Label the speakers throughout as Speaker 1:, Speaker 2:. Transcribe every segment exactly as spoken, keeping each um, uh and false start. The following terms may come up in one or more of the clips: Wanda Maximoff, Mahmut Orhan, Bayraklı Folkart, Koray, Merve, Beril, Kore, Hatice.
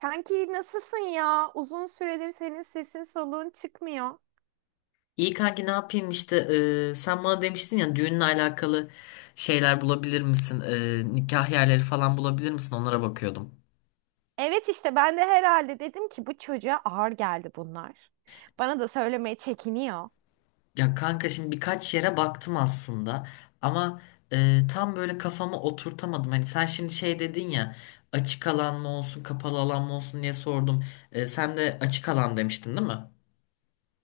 Speaker 1: Kanki nasılsın ya? Uzun süredir senin sesin soluğun çıkmıyor.
Speaker 2: İyi kanki ne yapayım işte. E, sen bana demiştin ya düğünle alakalı şeyler bulabilir misin? E, nikah yerleri falan bulabilir misin? Onlara bakıyordum.
Speaker 1: Evet işte ben de herhalde dedim ki bu çocuğa ağır geldi bunlar. Bana da söylemeye çekiniyor.
Speaker 2: Ya kanka şimdi birkaç yere baktım aslında ama e, tam böyle kafama oturtamadım. Hani sen şimdi şey dedin ya, açık alan mı olsun kapalı alan mı olsun diye sordum. E, sen de açık alan demiştin değil mi?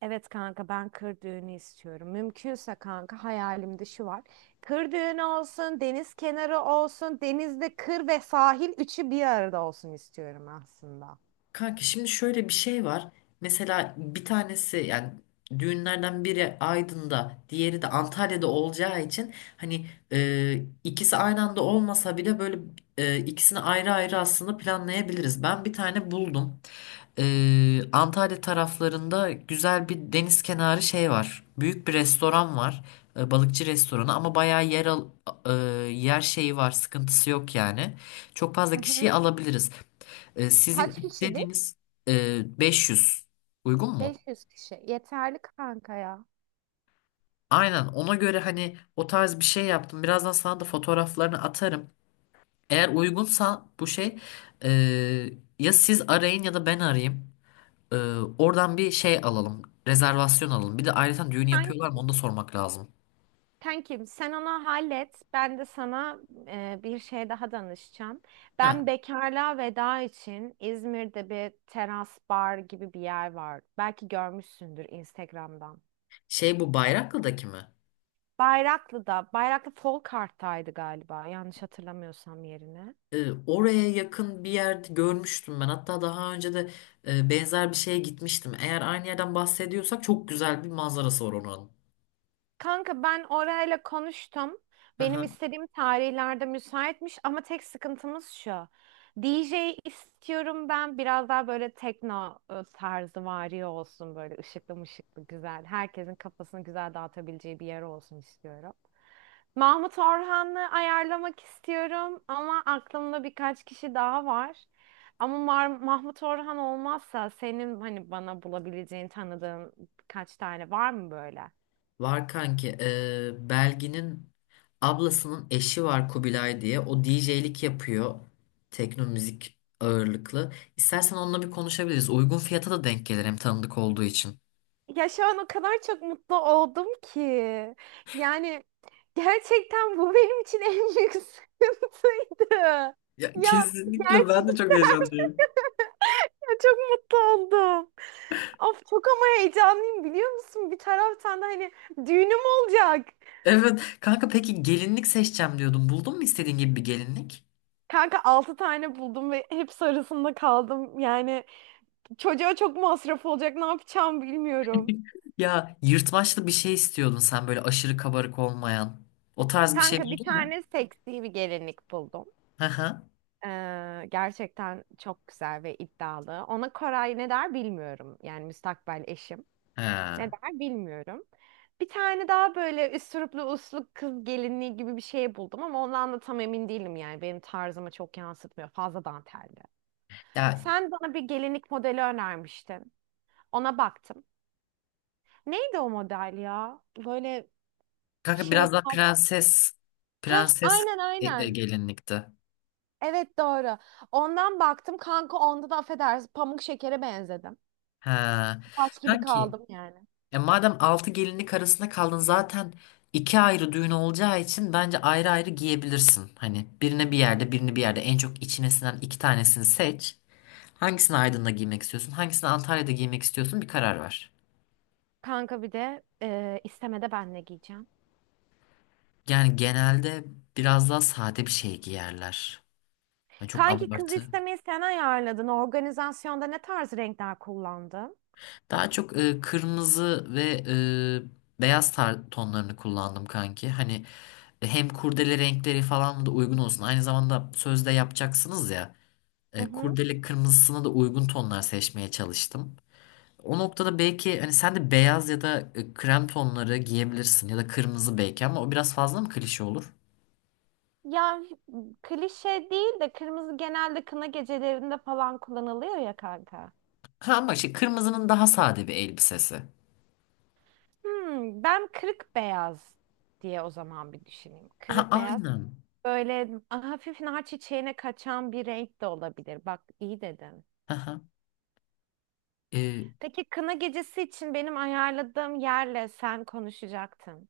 Speaker 1: Evet kanka ben kır düğünü istiyorum. Mümkünse kanka hayalimde şu var. Kır düğünü olsun, deniz kenarı olsun, denizde kır ve sahil üçü bir arada olsun istiyorum aslında.
Speaker 2: Kanki şimdi şöyle bir şey var. Mesela bir tanesi, yani düğünlerden biri Aydın'da, diğeri de Antalya'da olacağı için hani e, ikisi aynı anda olmasa bile böyle e, ikisini ayrı ayrı aslında planlayabiliriz. Ben bir tane buldum. E, Antalya taraflarında güzel bir deniz kenarı şey var. Büyük bir restoran var. E, balıkçı restoranı ama bayağı yer al, e, yer şeyi var, sıkıntısı yok yani. Çok fazla
Speaker 1: Hı hı.
Speaker 2: kişiyi alabiliriz. E, sizin
Speaker 1: Kaç kişilik?
Speaker 2: istediğiniz, e, beş yüz uygun mu?
Speaker 1: beş yüz kişi. Yeterli kanka ya.
Speaker 2: Aynen, ona göre hani o tarz bir şey yaptım. Birazdan sana da fotoğraflarını atarım. Eğer uygunsa bu şey e, ya siz arayın ya da ben arayayım. E, Oradan bir şey alalım. Rezervasyon alalım. Bir de ayrıca düğün yapıyorlar mı onu da sormak lazım.
Speaker 1: Kankim sen onu hallet. Ben de sana e, bir şey daha danışacağım.
Speaker 2: Ha,
Speaker 1: Ben bekarlığa veda için İzmir'de bir teras bar gibi bir yer var. Belki görmüşsündür Instagram'dan.
Speaker 2: şey, bu Bayraklı'daki mi?
Speaker 1: Bayraklı'da, Bayraklı Folkart'taydı galiba yanlış hatırlamıyorsam yerine.
Speaker 2: E, oraya yakın bir yerde görmüştüm ben. Hatta daha önce de e, benzer bir şeye gitmiştim. Eğer aynı yerden bahsediyorsak çok güzel bir manzarası var onun.
Speaker 1: Kanka ben orayla konuştum. Benim
Speaker 2: Aha,
Speaker 1: istediğim tarihlerde müsaitmiş ama tek sıkıntımız şu. D J istiyorum ben biraz daha böyle tekno e, tarzı vari olsun böyle ışıklı mışıklı güzel. Herkesin kafasını güzel dağıtabileceği bir yer olsun istiyorum. Mahmut Orhan'ı ayarlamak istiyorum ama aklımda birkaç kişi daha var. Ama Mar- Mahmut Orhan olmazsa senin hani bana bulabileceğin tanıdığın birkaç tane var mı böyle?
Speaker 2: var kanki. Ee, Belgin'in ablasının eşi var, Kubilay diye. O D J'lik yapıyor. Tekno müzik ağırlıklı. İstersen onunla bir konuşabiliriz. Uygun fiyata da denk gelir hem, tanıdık olduğu için.
Speaker 1: Ya şu an o kadar çok mutlu oldum ki. Yani gerçekten bu benim için en büyük sıkıntıydı.
Speaker 2: Ya
Speaker 1: Ya
Speaker 2: kesinlikle, ben de çok
Speaker 1: gerçekten
Speaker 2: heyecanlıyım.
Speaker 1: ya çok mutlu oldum. Of çok ama heyecanlıyım biliyor musun? Bir taraftan da hani düğünüm olacak.
Speaker 2: Evet kanka, peki gelinlik seçeceğim diyordun. Buldun mu istediğin gibi bir gelinlik?
Speaker 1: Kanka altı tane buldum ve hep arasında kaldım. Yani çocuğa çok masraf olacak ne yapacağım bilmiyorum.
Speaker 2: Ya yırtmaçlı bir şey istiyordun sen, böyle aşırı kabarık olmayan. O tarz bir şey
Speaker 1: Kanka bir
Speaker 2: buldun mu?
Speaker 1: tane seksi bir gelinlik buldum.
Speaker 2: Hı hı.
Speaker 1: Ee, gerçekten çok güzel ve iddialı. Ona Koray ne der bilmiyorum. Yani müstakbel eşim. Ne
Speaker 2: Ha.
Speaker 1: der bilmiyorum. Bir tane daha böyle üsturuplu uslu kız gelinliği gibi bir şey buldum ama ondan da tam emin değilim yani. Benim tarzımı çok yansıtmıyor. Fazla dantelli.
Speaker 2: Ya
Speaker 1: Sen bana bir gelinlik modeli önermiştin. Ona baktım. Neydi o model ya? Böyle
Speaker 2: kanka,
Speaker 1: şey
Speaker 2: biraz daha
Speaker 1: fazla.
Speaker 2: prenses,
Speaker 1: Heh,
Speaker 2: prenses
Speaker 1: aynen
Speaker 2: e- e,
Speaker 1: aynen.
Speaker 2: gelinlikti.
Speaker 1: Evet doğru. Ondan baktım kanka onda da affedersin pamuk şekere benzedim.
Speaker 2: Ha.
Speaker 1: Taş gibi
Speaker 2: Kanki,
Speaker 1: kaldım yani.
Speaker 2: e, madem altı gelinlik arasında kaldın zaten, iki ayrı düğün olacağı için bence ayrı ayrı giyebilirsin. Hani birine bir yerde, birini bir yerde, en çok içine sinen iki tanesini seç. Hangisini Aydın'da giymek istiyorsun? Hangisini Antalya'da giymek istiyorsun? Bir karar ver.
Speaker 1: Kanka bir de e, istemede ben ne giyeceğim?
Speaker 2: Yani genelde biraz daha sade bir şey giyerler. Yani çok
Speaker 1: Kanki kız
Speaker 2: abartı.
Speaker 1: istemeyi sen ayarladın. Organizasyonda ne tarz renkler kullandın?
Speaker 2: Daha çok e, kırmızı ve e, beyaz tar- tonlarını kullandım kanki. Hani hem kurdele renkleri falan da uygun olsun. Aynı zamanda sözde yapacaksınız ya.
Speaker 1: Hı
Speaker 2: E,
Speaker 1: hı.
Speaker 2: kurdele kırmızısına da uygun tonlar seçmeye çalıştım. O noktada belki hani sen de beyaz ya da e, krem tonları giyebilirsin ya da kırmızı belki, ama o biraz fazla mı klişe olur?
Speaker 1: Ya klişe değil de kırmızı genelde kına gecelerinde falan kullanılıyor ya kanka.
Speaker 2: Ha ama şey, kırmızının daha sade bir elbisesi.
Speaker 1: Hmm, ben kırık beyaz diye o zaman bir düşüneyim.
Speaker 2: Ha
Speaker 1: Kırık beyaz
Speaker 2: aynen.
Speaker 1: böyle hafif nar çiçeğine kaçan bir renk de olabilir. Bak iyi dedin.
Speaker 2: Aha. E,
Speaker 1: Peki kına gecesi için benim ayarladığım yerle sen konuşacaktın.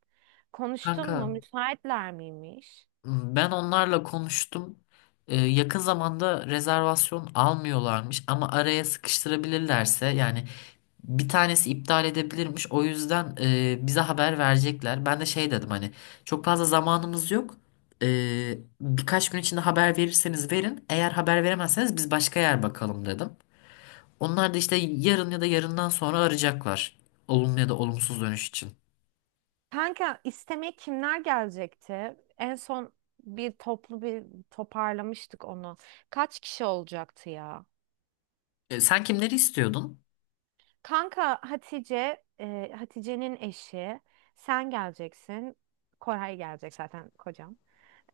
Speaker 1: Konuştun
Speaker 2: Kanka,
Speaker 1: mu? Müsaitler miymiş?
Speaker 2: ben onlarla konuştum. Ee, yakın zamanda rezervasyon almıyorlarmış ama araya sıkıştırabilirlerse yani bir tanesi iptal edebilirmiş. O yüzden e, bize haber verecekler. Ben de şey dedim, hani çok fazla zamanımız yok. Ee, birkaç gün içinde haber verirseniz verin. Eğer haber veremezseniz biz başka yer bakalım dedim. Onlar da işte yarın ya da yarından sonra arayacaklar. Olumlu ya da olumsuz dönüş için.
Speaker 1: Kanka istemeye kimler gelecekti? En son bir toplu bir toparlamıştık onu. Kaç kişi olacaktı ya?
Speaker 2: Ee, sen kimleri istiyordun?
Speaker 1: Kanka Hatice, e, Hatice'nin eşi. Sen geleceksin. Koray gelecek zaten kocam.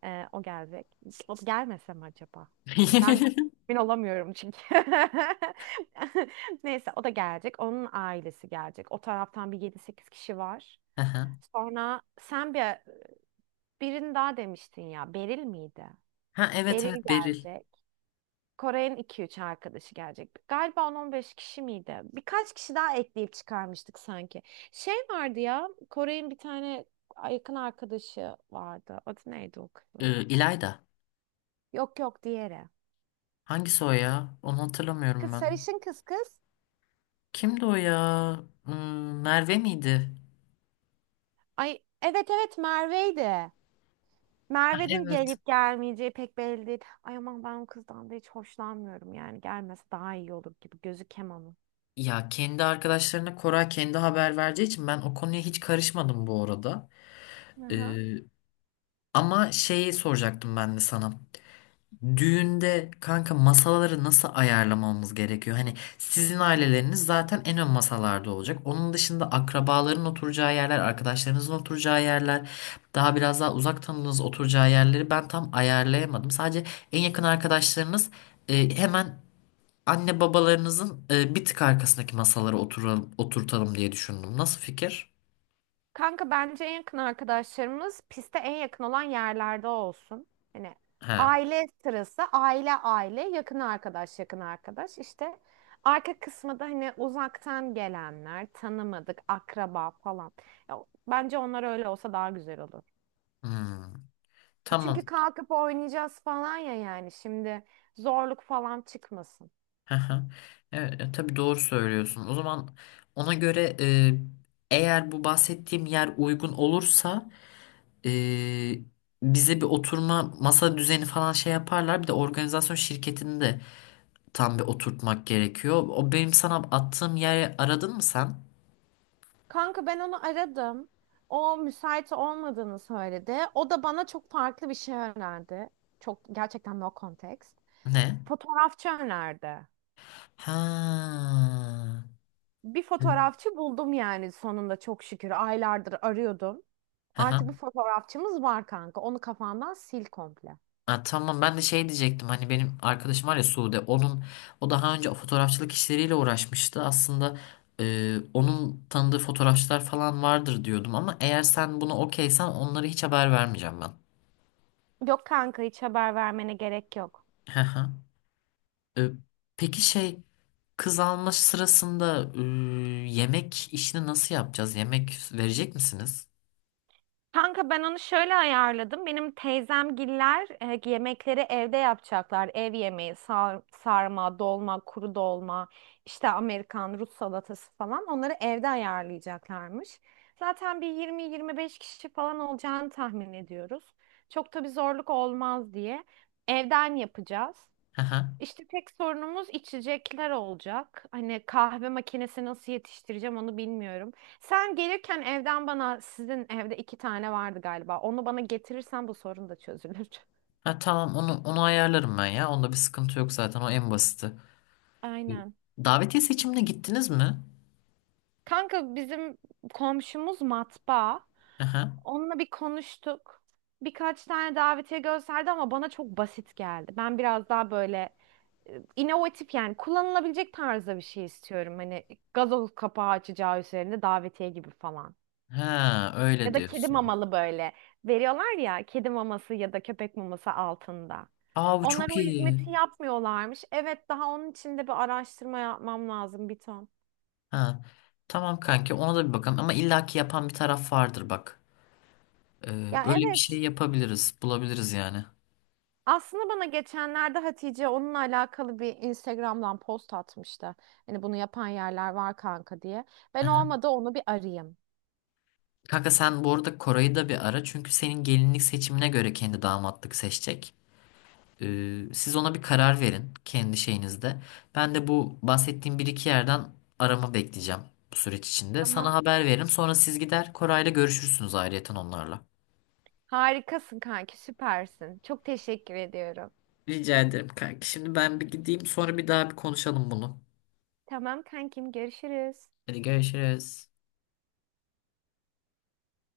Speaker 1: E, o gelecek. O gelmese mi acaba? Ben emin olamıyorum çünkü. Neyse o da gelecek. Onun ailesi gelecek. O taraftan bir yedi sekiz kişi var. Sonra sen bir birini daha demiştin ya. Beril miydi?
Speaker 2: Ha evet
Speaker 1: Beril
Speaker 2: evet, Beril.
Speaker 1: gelecek. Kore'nin iki üç arkadaşı gelecek. Galiba on on beş kişi miydi? Birkaç kişi daha ekleyip çıkarmıştık sanki. Şey vardı ya, Kore'nin bir tane yakın arkadaşı vardı. Adı neydi o kızın?
Speaker 2: Ee, İlayda.
Speaker 1: Yok yok diğeri.
Speaker 2: Hangisi o ya? Onu hatırlamıyorum
Speaker 1: Kız
Speaker 2: ben.
Speaker 1: sarışın kız kız.
Speaker 2: Kimdi o ya? Hmm, Merve miydi?
Speaker 1: Ay evet evet Merve'ydi.
Speaker 2: Ha,
Speaker 1: Merve'nin
Speaker 2: evet.
Speaker 1: gelip gelmeyeceği pek belli değil. Ay aman ben o kızdan da hiç hoşlanmıyorum yani. Gelmese daha iyi olur gibi. Gözü kemanı.
Speaker 2: Ya kendi arkadaşlarına Koray kendi haber vereceği için ben o konuya hiç karışmadım bu arada. Ee, Ama şeyi soracaktım ben de sana. Düğünde kanka, masaları nasıl ayarlamamız gerekiyor? Hani sizin aileleriniz zaten en ön masalarda olacak. Onun dışında akrabaların oturacağı yerler, arkadaşlarınızın oturacağı yerler, daha biraz daha uzak tanıdığınız oturacağı yerleri ben tam ayarlayamadım. Sadece en yakın arkadaşlarınız e, hemen anne babalarınızın e, bir tık arkasındaki masalara oturalım, oturtalım diye düşündüm. Nasıl fikir?
Speaker 1: Kanka bence en yakın arkadaşlarımız piste en yakın olan yerlerde olsun. Hani
Speaker 2: He.
Speaker 1: aile sırası, aile aile, yakın arkadaş, yakın arkadaş. İşte arka kısmı da hani uzaktan gelenler, tanımadık, akraba falan. Ya, bence onlar öyle olsa daha güzel olur.
Speaker 2: Hmm. Tamam.
Speaker 1: Çünkü kalkıp oynayacağız falan ya yani şimdi zorluk falan çıkmasın.
Speaker 2: Hı hı. Evet, e, tabii doğru söylüyorsun. O zaman ona göre, e, eğer bu bahsettiğim yer uygun olursa, e, bize bir oturma masa düzeni falan şey yaparlar. Bir de organizasyon şirketini de tam bir oturtmak gerekiyor. O benim sana attığım yeri aradın mı sen?
Speaker 1: Kanka ben onu aradım. O müsait olmadığını söyledi. O da bana çok farklı bir şey önerdi. Çok gerçekten no context.
Speaker 2: Ne?
Speaker 1: Fotoğrafçı önerdi.
Speaker 2: Ha.
Speaker 1: Bir
Speaker 2: Evet.
Speaker 1: fotoğrafçı buldum yani sonunda çok şükür. Aylardır arıyordum.
Speaker 2: Hı
Speaker 1: Artık
Speaker 2: hı.
Speaker 1: bir fotoğrafçımız var kanka. Onu kafandan sil komple.
Speaker 2: Ha, tamam, ben de şey diyecektim, hani benim arkadaşım var ya Sude, onun, o daha önce fotoğrafçılık işleriyle uğraşmıştı aslında, e, onun tanıdığı fotoğrafçılar falan vardır diyordum ama eğer sen bunu okeysen onlara hiç haber vermeyeceğim ben.
Speaker 1: Yok kanka hiç haber vermene gerek yok.
Speaker 2: Hı hı. E, peki şey, kız alma sırasında e, yemek işini nasıl yapacağız, yemek verecek misiniz?
Speaker 1: Kanka ben onu şöyle ayarladım. Benim teyzemgiller e, yemekleri evde yapacaklar. Ev yemeği, sar- sarma, dolma, kuru dolma, işte Amerikan, Rus salatası falan onları evde ayarlayacaklarmış. Zaten bir yirmi yirmi beş kişi falan olacağını tahmin ediyoruz. Çok da bir zorluk olmaz diye evden yapacağız.
Speaker 2: Hı hı.
Speaker 1: İşte tek sorunumuz içecekler olacak. Hani kahve makinesi nasıl yetiştireceğim onu bilmiyorum. Sen gelirken evden bana sizin evde iki tane vardı galiba. Onu bana getirirsen bu sorun da çözülür.
Speaker 2: Ha, tamam, onu onu ayarlarım ben ya, onda bir sıkıntı yok zaten, o en basiti.
Speaker 1: Aynen.
Speaker 2: Davetiye seçimine gittiniz mi?
Speaker 1: Kanka bizim komşumuz matbaa.
Speaker 2: Hı hı.
Speaker 1: Onunla bir konuştuk. Birkaç tane davetiye gösterdi ama bana çok basit geldi. Ben biraz daha böyle e, inovatif yani kullanılabilecek tarzda bir şey istiyorum. Hani gazoz kapağı açacağı üzerinde davetiye gibi falan.
Speaker 2: Ha, öyle
Speaker 1: Ya da kedi
Speaker 2: diyorsun.
Speaker 1: mamalı böyle veriyorlar ya kedi maması ya da köpek maması altında.
Speaker 2: Aa bu
Speaker 1: Onlar
Speaker 2: çok
Speaker 1: o
Speaker 2: iyi.
Speaker 1: hizmeti yapmıyorlarmış. Evet daha onun için de bir araştırma yapmam lazım bir ton.
Speaker 2: Ha. Tamam kanki, ona da bir bakalım ama illaki yapan bir taraf vardır bak. Ee,
Speaker 1: Ya
Speaker 2: Öyle bir şey
Speaker 1: evet,
Speaker 2: yapabiliriz, bulabiliriz yani.
Speaker 1: aslında bana geçenlerde Hatice onunla alakalı bir Instagram'dan post atmıştı. Hani bunu yapan yerler var kanka diye. Ben
Speaker 2: Aha.
Speaker 1: olmadı onu bir arayayım.
Speaker 2: Kanka sen bu arada Koray'ı da bir ara, çünkü senin gelinlik seçimine göre kendi damatlık seçecek. Ee, siz ona bir karar verin kendi şeyinizde. Ben de bu bahsettiğim bir iki yerden arama bekleyeceğim bu süreç içinde. Sana
Speaker 1: Tamam.
Speaker 2: haber veririm, sonra siz gider Koray'la görüşürsünüz ayrıyeten onlarla.
Speaker 1: Harikasın kanki, süpersin. Çok teşekkür ediyorum.
Speaker 2: Rica ederim kanki. Şimdi ben bir gideyim, sonra bir daha bir konuşalım bunu.
Speaker 1: Tamam kankim, görüşürüz.
Speaker 2: Hadi görüşürüz.